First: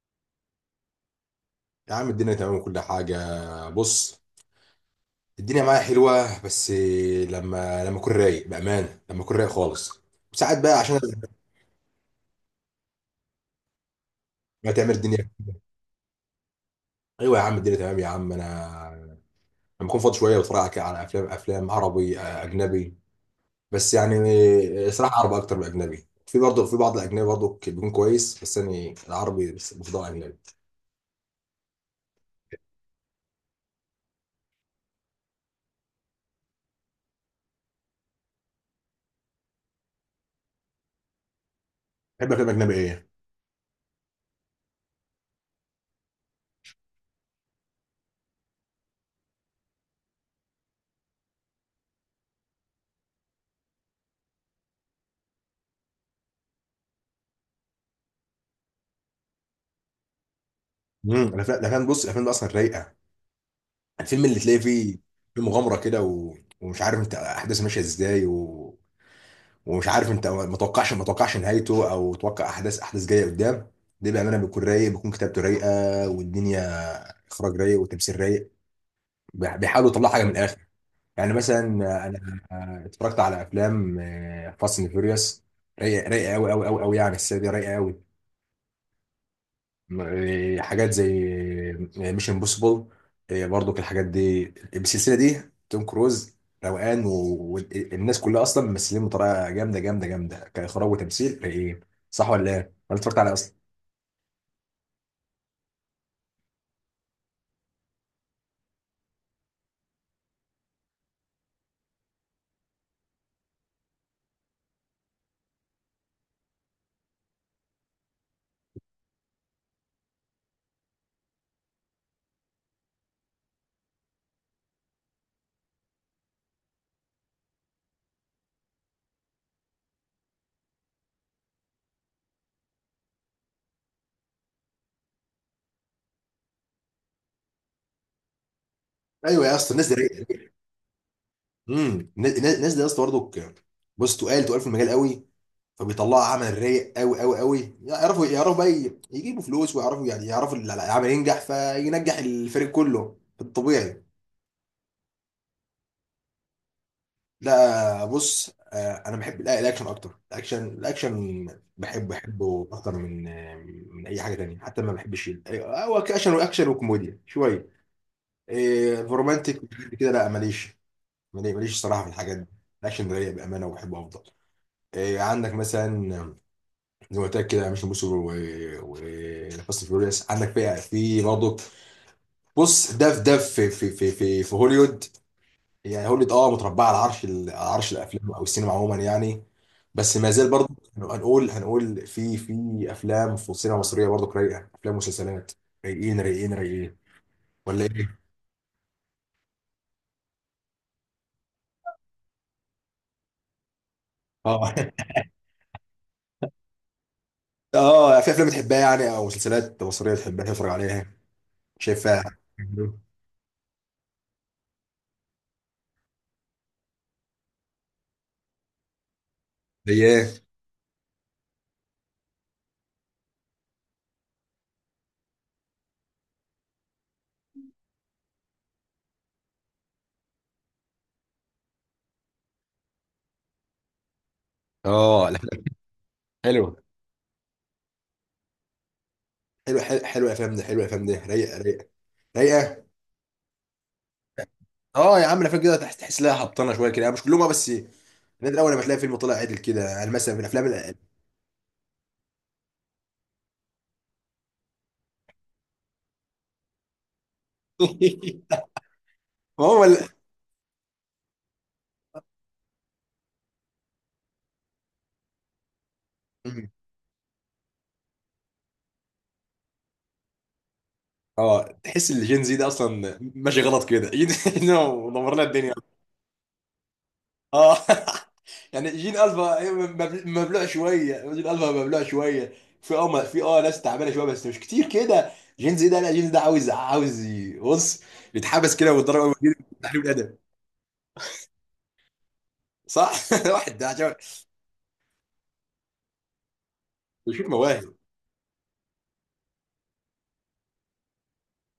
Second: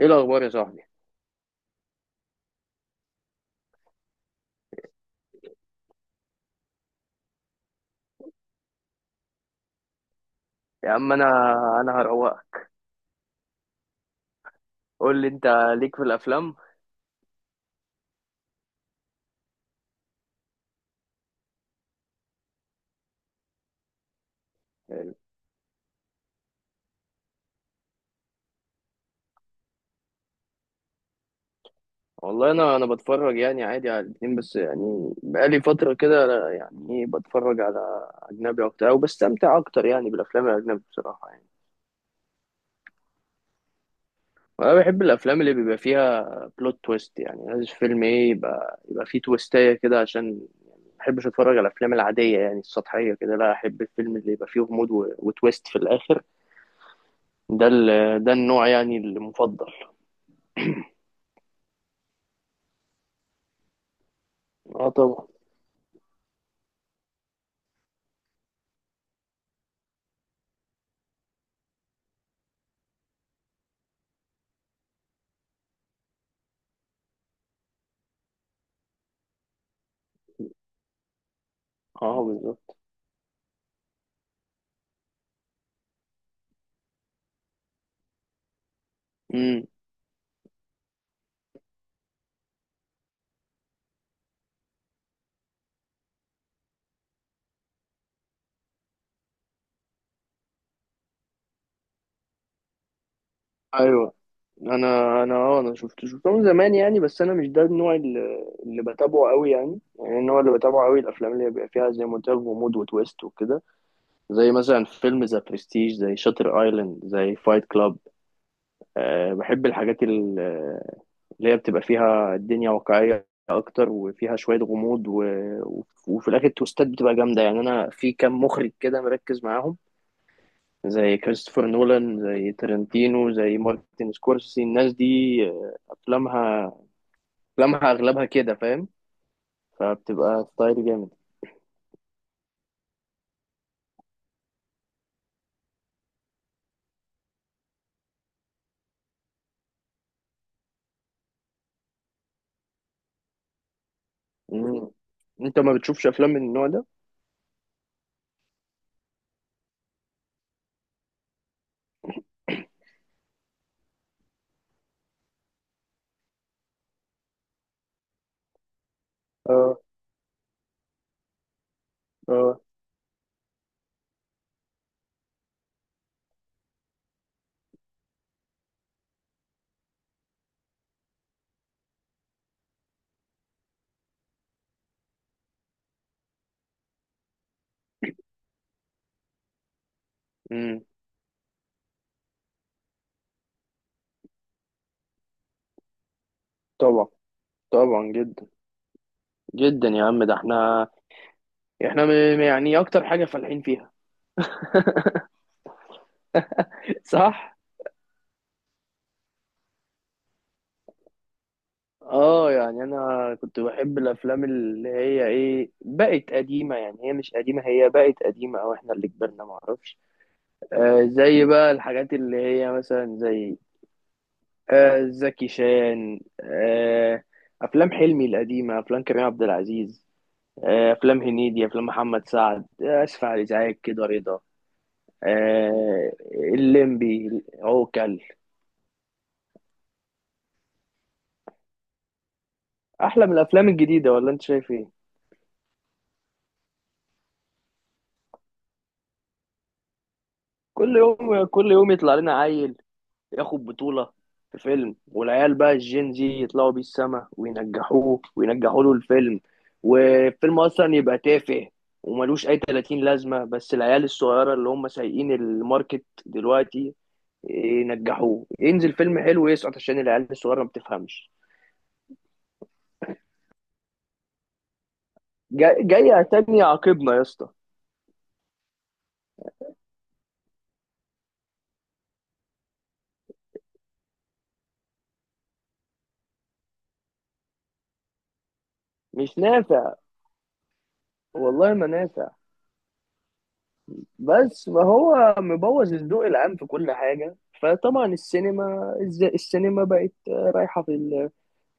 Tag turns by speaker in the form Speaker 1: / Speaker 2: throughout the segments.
Speaker 1: ايه الاخبار يا صاحبي؟
Speaker 2: يا عم، الدنيا تمام وكل حاجة. بص. الدنيا معايا حلوة، بس لما أكون رايق، بأمانة لما أكون رايق خالص، ساعات بقى،
Speaker 1: يا
Speaker 2: عشان
Speaker 1: عم انا هروقك.
Speaker 2: ما تعمل
Speaker 1: قول لي
Speaker 2: الدنيا.
Speaker 1: انت، ليك في الافلام؟
Speaker 2: أيوة يا عم، الدنيا تمام يا عم. أنا لما أكون فاضي شوية بتفرج على أفلام عربي، أجنبي. بس يعني، صراحة عربي أكتر من أجنبي. في برضه، في بعض الأجنبي برضه بيكون كويس، بس أنا العربي، بس بفضل أجنبي.
Speaker 1: والله انا بتفرج يعني عادي على الاتنين، بس يعني بقالي فتره كده يعني ايه، بتفرج على اجنبي اكتر او بستمتع اكتر يعني بالافلام الاجنبي بصراحه يعني.
Speaker 2: بحب أفلام أجنبي إيه؟
Speaker 1: وانا بحب الافلام اللي بيبقى فيها بلوت تويست، يعني لازم فيلم ايه يبقى فيه تويستايه كده، عشان يعني ما بحبش اتفرج على الافلام العاديه يعني السطحيه كده، لا، احب الفيلم اللي يبقى فيه غموض وتويست في الاخر. ده ده النوع يعني المفضل.
Speaker 2: بص، الأفلام دي أصلا رايقة. الفيلم اللي تلاقي
Speaker 1: اه
Speaker 2: فيه
Speaker 1: طبعا.
Speaker 2: في مغامرة كده، و... ومش عارف انت احداث ماشيه ازاي، و... ومش عارف انت، ما توقعش نهايته او توقع احداث جايه قدام. ده بامانه بيكون رايق، بيكون كتابته رايقه والدنيا، اخراج رايق وتمثيل رايق. بيحاولوا يطلعوا حاجه من الاخر. يعني مثلا، انا
Speaker 1: اه بالظبط.
Speaker 2: اتفرجت على افلام فاست اند فيوريوس. رايقه رايقه قوي قوي قوي قوي، يعني السنه دي رايقه قوي.
Speaker 1: امم.
Speaker 2: حاجات زي مش امبوسيبل، برضو الحاجات دي، بالسلسله دي، توم كروز، روقان والناس كلها اصلا ممثلين بطريقه جامده جامده جامده كاخراج وتمثيل ايه. صح ولا ايه؟ ولا اتفرجت عليه اصلا؟
Speaker 1: ايوه. انا شفت شفته من زمان يعني، بس انا مش ده النوع اللي بتابعه قوي يعني، يعني النوع اللي بتابعه قوي الافلام اللي بيبقى فيها زي ما قلت لك غموض وتويست وكده، زي مثلا فيلم ذا برستيج، زي شاتر ايلاند، زي فايت كلاب. أه بحب الحاجات اللي هي بتبقى فيها الدنيا واقعية اكتر، وفيها شوية غموض وفي الاخر التويستات بتبقى جامدة. يعني انا في كام مخرج كده مركز معاهم، زي كريستوفر نولان، زي ترنتينو، زي مارتن سكورسي، الناس دي افلامها، افلامها اغلبها كده، فاهم؟
Speaker 2: ايوه يا اسطى، الناس دي رايقه.
Speaker 1: فبتبقى ستايل جامد.
Speaker 2: الناس دي يا اسطى برضو، بص، تقال في المجال قوي، فبيطلعوا عمل رايق قوي قوي قوي، يعرفوا بقى يجيبوا فلوس، ويعرفوا يعني يعرفوا العمل ينجح، فينجح الفريق كله في الطبيعي.
Speaker 1: مم. انت ما بتشوفش افلام من النوع ده؟
Speaker 2: لا بص، انا بحب، لا، الاكشن اكتر، الاكشن الاكشن. بحبه اكتر من، من اي حاجه تانية. حتى ما بحبش هو اكشن واكشن وكوميديا شويه. رومانتك
Speaker 1: اه.
Speaker 2: وحاجات كده لا ماليش، ماليش الصراحه في الحاجات دي.
Speaker 1: اه.
Speaker 2: الاكشن ده ليا بامانه، وبحبه افضل. عندك مثلا زي ما قلت لك كده مش موسو، وفاست فيوريوس عندك، في برضه. بص، ده في هوليوود. يعني هوليوود، اه متربعه على عرش الافلام او السينما عموما يعني. بس ما زال برضه،
Speaker 1: امم.
Speaker 2: هنقول في افلام في السينما المصريه برضه رايقه، افلام ومسلسلات رايقين رايقين رايقين،
Speaker 1: طبعا.
Speaker 2: ولا
Speaker 1: طبعا
Speaker 2: ايه؟
Speaker 1: جدا، جدا يا عم. ده احنا احنا يعني اكتر حاجة فالحين فيها.
Speaker 2: اه.
Speaker 1: صح.
Speaker 2: اه، في افلام بتحبها يعني او مسلسلات مصريه بتحبها تتفرج عليها شايفها؟
Speaker 1: اه يعني انا كنت بحب الافلام اللي هي ايه، بقت قديمة، يعني هي مش قديمة، هي بقت قديمة او احنا اللي كبرنا،
Speaker 2: زي
Speaker 1: معرفش.
Speaker 2: ايه؟
Speaker 1: آه زي بقى الحاجات اللي هي مثلا زي، آه زكي شان، آه افلام حلمي القديمه، افلام كريم عبد العزيز، آه افلام هنيدي، افلام محمد سعد. آه اسف على الازعاج كده رضا.
Speaker 2: اه، الافلام
Speaker 1: آه
Speaker 2: حلوه
Speaker 1: الليمبي، عوكل.
Speaker 2: حلوه حلوه حلوه، الافلام دي حلوه، الافلام دي رايقه رايقه رايقه.
Speaker 1: احلى من الافلام الجديده ولا انت شايف ايه؟
Speaker 2: اه يا عم، الافلام كده تحس لها هبطانه شويه كده يعني، مش كلهم. بس نادر اول لما تلاقي فيلم طلع عدل كده، يعني مثلا من الافلام.
Speaker 1: كل يوم، كل يوم يطلع لنا عيل ياخد بطولة في فيلم، والعيال بقى الجين زي يطلعوا بيه السما وينجحوه وينجحوا له الفيلم،
Speaker 2: ما هو ال...
Speaker 1: والفيلم أصلا يبقى تافه وملوش أي 30 لازمة، بس العيال الصغيرة اللي هم سايقين الماركت دلوقتي ينجحوه. ينزل فيلم حلو يسقط عشان العيال الصغيرة ما بتفهمش.
Speaker 2: اه، تحس ان الجين زي ده اصلا ماشي غلط كده. جين دمر لنا الدنيا.
Speaker 1: جاي جاي عتاني عاقبنا يا اسطى.
Speaker 2: اه. يعني جين الفا مبلوع شويه. في ناس تعبانه شويه، بس مش كتير كده. جين زي ده، لا جين زي ده عاوز بص، يتحبس كده ويتضرب اول
Speaker 1: مش
Speaker 2: جيل.
Speaker 1: نافع،
Speaker 2: تحريم الادب.
Speaker 1: والله ما نافع.
Speaker 2: صح. واحد ده عشان
Speaker 1: بس ما هو مبوظ الذوق العام في كل حاجة.
Speaker 2: بيشوف مواهب.
Speaker 1: فطبعا السينما السينما بقت رايحة في ال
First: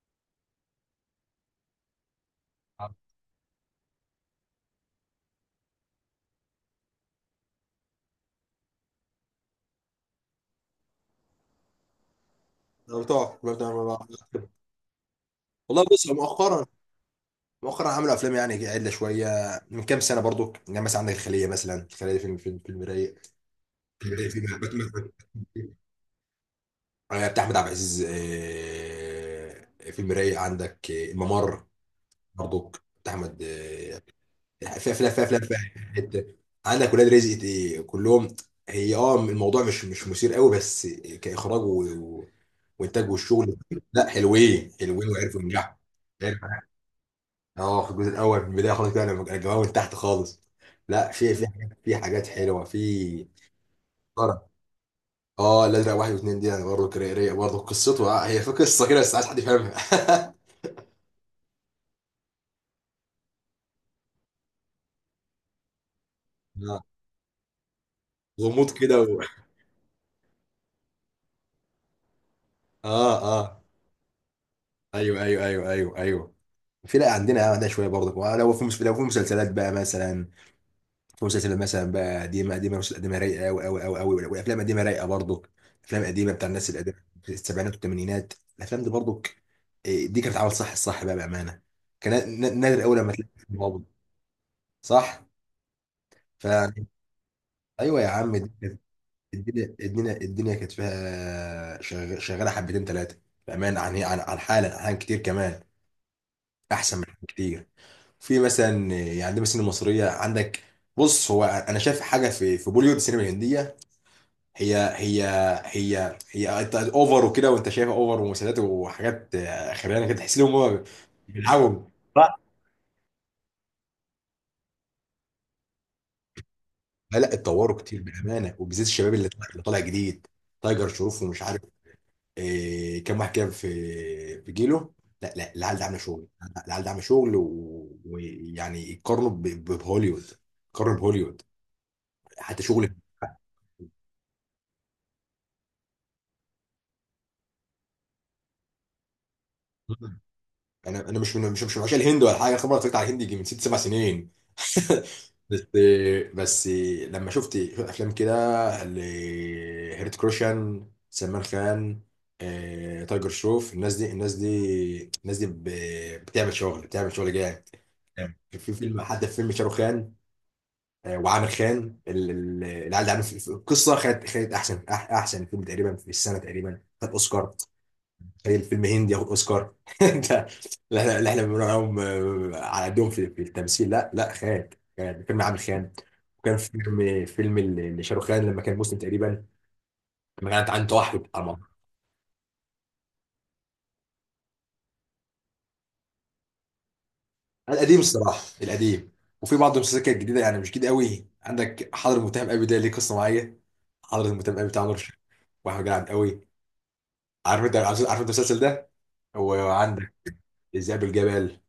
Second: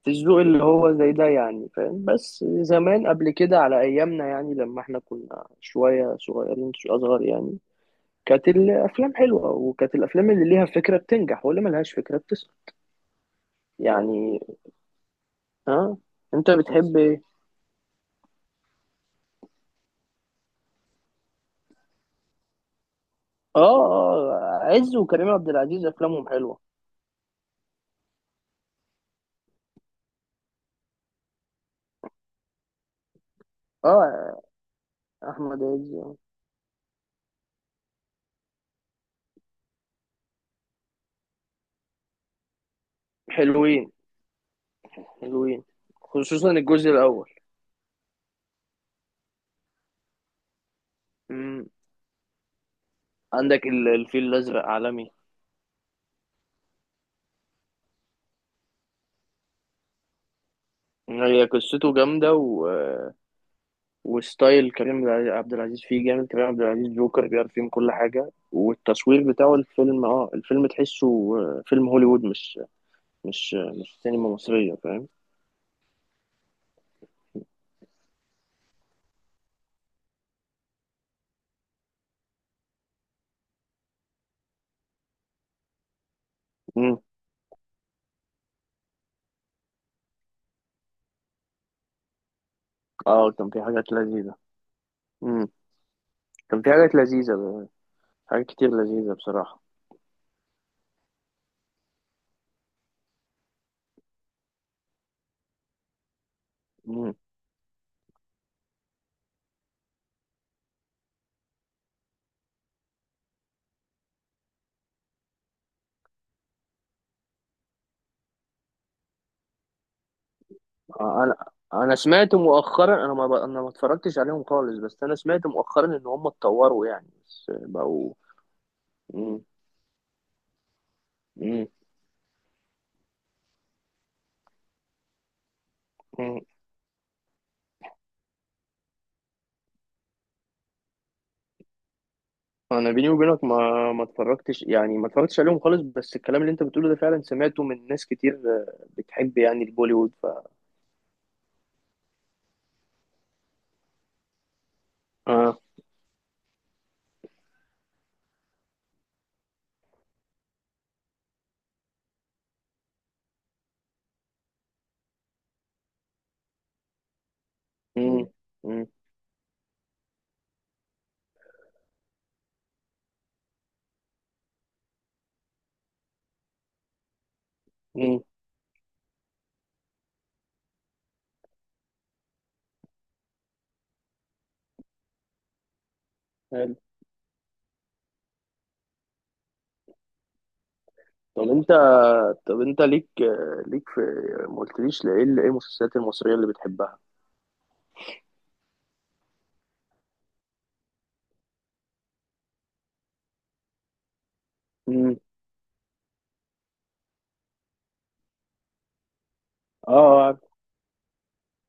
Speaker 1: الذوق اللي هو زي ده يعني، فاهم؟ بس زمان قبل كده على ايامنا يعني، لما احنا كنا شويه صغيرين، شويه اصغر يعني، كانت الافلام حلوه، وكانت الافلام اللي ليها فكره بتنجح واللي ملهاش فكره بتسقط
Speaker 2: بتوع بتوع-
Speaker 1: يعني.
Speaker 2: والله
Speaker 1: ها،
Speaker 2: بص،
Speaker 1: انت
Speaker 2: مؤخرا
Speaker 1: بتحب ايه؟
Speaker 2: مؤخرا عملوا افلام يعني عدله شويه، من كام سنه برضو. يعني مثلا عندك الخليه، مثلا الخليه دي فيلم رايق.
Speaker 1: اه.
Speaker 2: فيلم رايق، فيلم
Speaker 1: اه عز
Speaker 2: باتمان،
Speaker 1: وكريم عبد العزيز افلامهم حلوه.
Speaker 2: بتاع احمد عبد العزيز. فيلم رايق. عندك الممر برضو، بتاع احمد.
Speaker 1: اه
Speaker 2: في افلام في
Speaker 1: احمد عز.
Speaker 2: حته، عندك ولاد رزق، كلهم. هي اه، الموضوع مش مثير قوي، بس كاخراج و- وانتاج والشغل.
Speaker 1: حلوين،
Speaker 2: لا حلوين حلوين، وعرفوا
Speaker 1: حلوين،
Speaker 2: ينجحوا.
Speaker 1: خصوصا الجزء الاول.
Speaker 2: اه، في الجزء الاول، في البدايه خالص كده لما كان الجماعه من تحت خالص. لا، في
Speaker 1: امم.
Speaker 2: حاجات حلوه في.
Speaker 1: عندك الفيل
Speaker 2: طرب.
Speaker 1: الازرق عالمي.
Speaker 2: اه، الازرق 1 و2 دي انا برضه رايق، برضه قصته، هي في قصه كده، بس عايز حد يفهمها.
Speaker 1: هي قصته جامده، و وستايل كريم عبد العزيز فيه جامد، كريم عبد
Speaker 2: آه،
Speaker 1: العزيز جوكر بيعرف يعمل كل حاجة،
Speaker 2: غموض كده و...
Speaker 1: والتصوير بتاعه الفيلم، اه الفيلم تحسه آه، فيلم هوليوود، مش
Speaker 2: اه.
Speaker 1: مش
Speaker 2: اه.
Speaker 1: مش سينما مصرية، فاهم؟
Speaker 2: ايوه ايوه ايوه ايوه ايوه. في. لا عندنا، عندنا شويه برضه. لو في مسلسلات بقى مثلا، مسلسل مثلا بقى قديمه قديمه، مسلسلات قديمه رايقه قوي قوي قوي قوي، وافلام قديمه رايقه برضه، افلام قديمه بتاع الناس القديمه،
Speaker 1: مم.
Speaker 2: في السبعينات والثمانينات. الافلام دي برضه، دي كانت عامل صح، الصح بقى بامانه. كان نادر اول لما تلاقي
Speaker 1: اه كان
Speaker 2: فيلم
Speaker 1: في
Speaker 2: هابط.
Speaker 1: حاجات لذيذة.
Speaker 2: صح.
Speaker 1: مم.
Speaker 2: ف
Speaker 1: كان في حاجات لذيذة
Speaker 2: ايوه يا عم،
Speaker 1: حاجات كتير لذيذة بصراحة.
Speaker 2: الدنيا كانت فيها شغاله حبتين ثلاثه، بامانه عن حالا كتير كمان، احسن من
Speaker 1: مم.
Speaker 2: حاجات كتير. في مثلا، يعني دي مثلا المصريه عندك. بص، هو انا شايف حاجه في بوليوود، السينما الهنديه. هي هي انت اوفر وكده، وانت شايفها اوفر ومسلسلات وحاجات، خيرانه كده، تحس لهم هم
Speaker 1: آه، انا
Speaker 2: بيلعبوا.
Speaker 1: انا مؤخرا، انا ما اتفرجتش عليهم خالص، بس انا سمعت مؤخرا ان هم اتطوروا يعني،
Speaker 2: لا لا،
Speaker 1: بس
Speaker 2: اتطوروا كتير
Speaker 1: بقوا.
Speaker 2: بامانه، وبالذات الشباب اللي
Speaker 1: مم.
Speaker 2: طالع، جديد تايجر شروف، ومش عارف كام واحد كده في جيله. لا لا، العيال ده عامله شغل.
Speaker 1: مم.
Speaker 2: العيال ده عامله شغل ويعني يقارنوا بهوليوود، يقارنوا بهوليوود، حتى شغل.
Speaker 1: انا بيني وبينك ما اتفرجتش يعني، ما اتفرجتش عليهم خالص، بس الكلام اللي انت بتقوله ده فعلا سمعته من ناس كتير آه، بتحب يعني البوليوود، ف
Speaker 2: انا مش من، مش من، عشان الهند ولا حاجه. خبره اتفرجت على الهندي يجي من 6 7 سنين.
Speaker 1: اه.
Speaker 2: بس، بس لما شفت افلام كده لهيرت كروشان، سلمان خان، تايجر شروف، الناس دي الناس دي الناس دي بتعمل شغل، بتعمل شغل جامد.
Speaker 1: امم.
Speaker 2: في
Speaker 1: امم.
Speaker 2: فيلم، حتى في فيلم شاروخ خان، وعامر خان. العيال ده عامل القصه، خدت احسن احسن فيلم تقريبا في السنه، تقريبا خد اوسكار.
Speaker 1: امم.
Speaker 2: زي الفيلم هندي ياخد اوسكار! ده لا، احنا بنقول عليهم على قدهم في التمثيل. لا لا خان، كان فيلم عامل خان، وكان
Speaker 1: حلو.
Speaker 2: فيلم لشاروخ خان لما كان مسلم تقريبا، لما كانت عنده توحد على
Speaker 1: طب
Speaker 2: الموضوع.
Speaker 1: انت، طب انت ليك آه، ليك في، ما قلتليش ايه المسلسلات المصرية اللي بتحبها؟
Speaker 2: القديم الصراحه، القديم. وفي بعض المسلسلات كانت جديده، يعني مش جديده قوي. عندك حضر المتهم قوي، ده ليه قصه معايا. حضر المتهم قوي بتاع نور
Speaker 1: امم.
Speaker 2: الشريف واحمد جلعد قوي. عارف انت المسلسل ده. وعندك
Speaker 1: اه عارف.
Speaker 2: ذئاب الجبل،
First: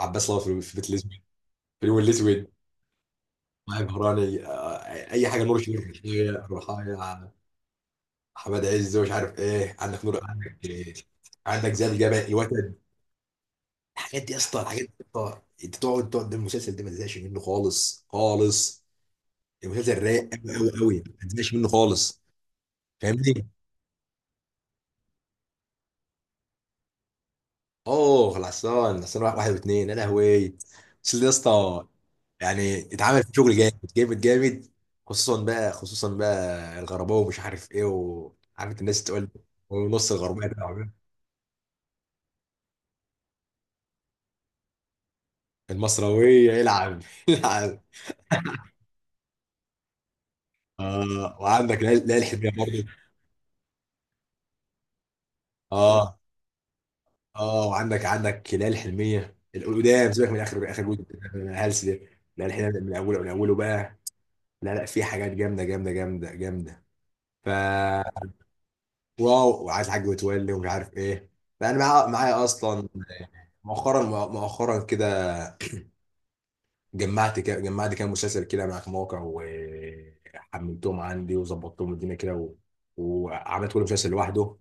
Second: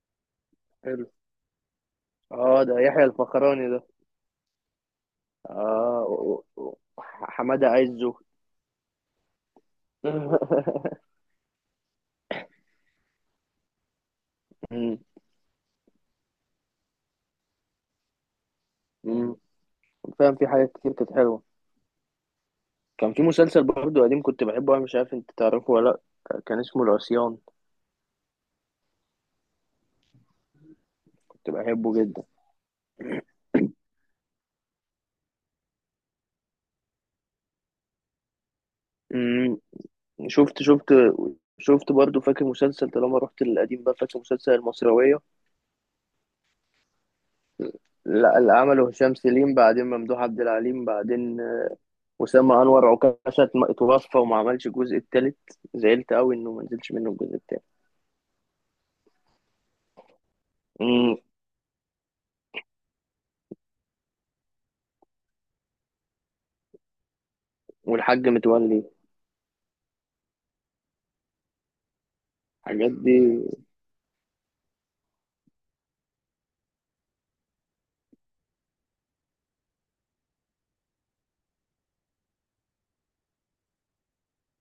Speaker 2: عباس الله، في بيت
Speaker 1: حلو.
Speaker 2: الاسود، في اليوم الاسود.
Speaker 1: اه ده يحيى الفخراني
Speaker 2: يا
Speaker 1: ده.
Speaker 2: بهراني، اي حاجه، نور الشريف،
Speaker 1: اه
Speaker 2: رحايا،
Speaker 1: حمادة عزه.
Speaker 2: حماد عز، ومش عارف ايه. عندك نور، عندك عندك زي الجبل، الوتد. الحاجات دي يا اسطى، الحاجات دي
Speaker 1: امم.
Speaker 2: يا اسطى، انت تقعد، ده المسلسل ده ما تزهقش منه خالص خالص.
Speaker 1: امم.
Speaker 2: المسلسل رايق
Speaker 1: فاهم، في
Speaker 2: قوي قوي
Speaker 1: حاجات كتير
Speaker 2: قوي،
Speaker 1: كانت
Speaker 2: ما
Speaker 1: حلوة.
Speaker 2: تزهقش منه خالص.
Speaker 1: كان في
Speaker 2: فاهمني.
Speaker 1: مسلسل برضه قديم كنت بحبه أنا، مش عارف أنت تعرفه ولا، لأ كان اسمه العصيان،
Speaker 2: اوه، العصيان واحد واثنين، يا لهوي. بس ده يا
Speaker 1: كنت
Speaker 2: اسطى،
Speaker 1: بحبه جدا.
Speaker 2: يعني اتعمل في شغل جامد جامد جامد. خصوصا بقى الغرباوي، ومش عارف ايه، وعارف الناس تقول،
Speaker 1: امم.
Speaker 2: ونص الغربيه ده
Speaker 1: شفت
Speaker 2: عمال.
Speaker 1: شفت، شفت برضه فاكر مسلسل، طالما رحت للقديم بقى، فاكر مسلسل المصراوية؟
Speaker 2: المصراويه يلعب. يلعب.
Speaker 1: لا اللي عمله هشام سليم بعدين ممدوح عبد العليم،
Speaker 2: اه،
Speaker 1: بعدين
Speaker 2: وعندك ليالي الحلميه
Speaker 1: أسامة
Speaker 2: برضه.
Speaker 1: أنور عكاشة اتوفى وما عملش الجزء التالت، زعلت
Speaker 2: اه.
Speaker 1: أوي إنه ما نزلش منه الجزء التالت.
Speaker 2: اه، وعندك ليالي الحلميه القدام، سيبك من اخر جزء،
Speaker 1: امم.
Speaker 2: الهلس ده. ليالي الحلميه من اوله بقى، لا لا، في حاجات جامده جامده جامده جامده. ف
Speaker 1: والحاج متولي،
Speaker 2: واو، وعايز حاج متولي، ومش عارف ايه. فانا معايا اصلا
Speaker 1: الحاجات دي.
Speaker 2: مؤخرا كده، جمعت كام مسلسل كده مع مواقع، وحملتهم عندي وظبطتهم الدنيا كده، و... وعملت كل مسلسل لوحده.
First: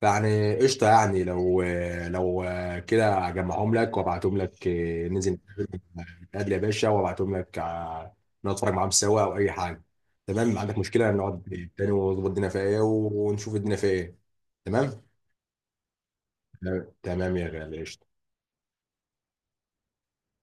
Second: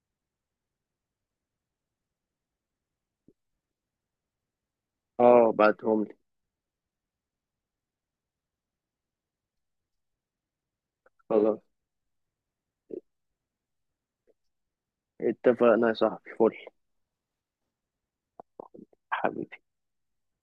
Speaker 2: فيعني قشطه يعني، لو كده اجمعهم لك وابعتهم لك، ننزل
Speaker 1: اه بعتهم لي.
Speaker 2: نتقابل يا باشا، وابعتهم لك نقعد نتفرج معاهم سوا او اي حاجه. تمام؟ عندك مشكله،
Speaker 1: خلاص،
Speaker 2: نقعد تاني ونظبط الدنيا فيها ايه ونشوف الدنيا فيها ايه. تمام.
Speaker 1: اتفقنا يا صاحبي، فل.
Speaker 2: تمام يا غالي، قشطة.
Speaker 1: حبيبي.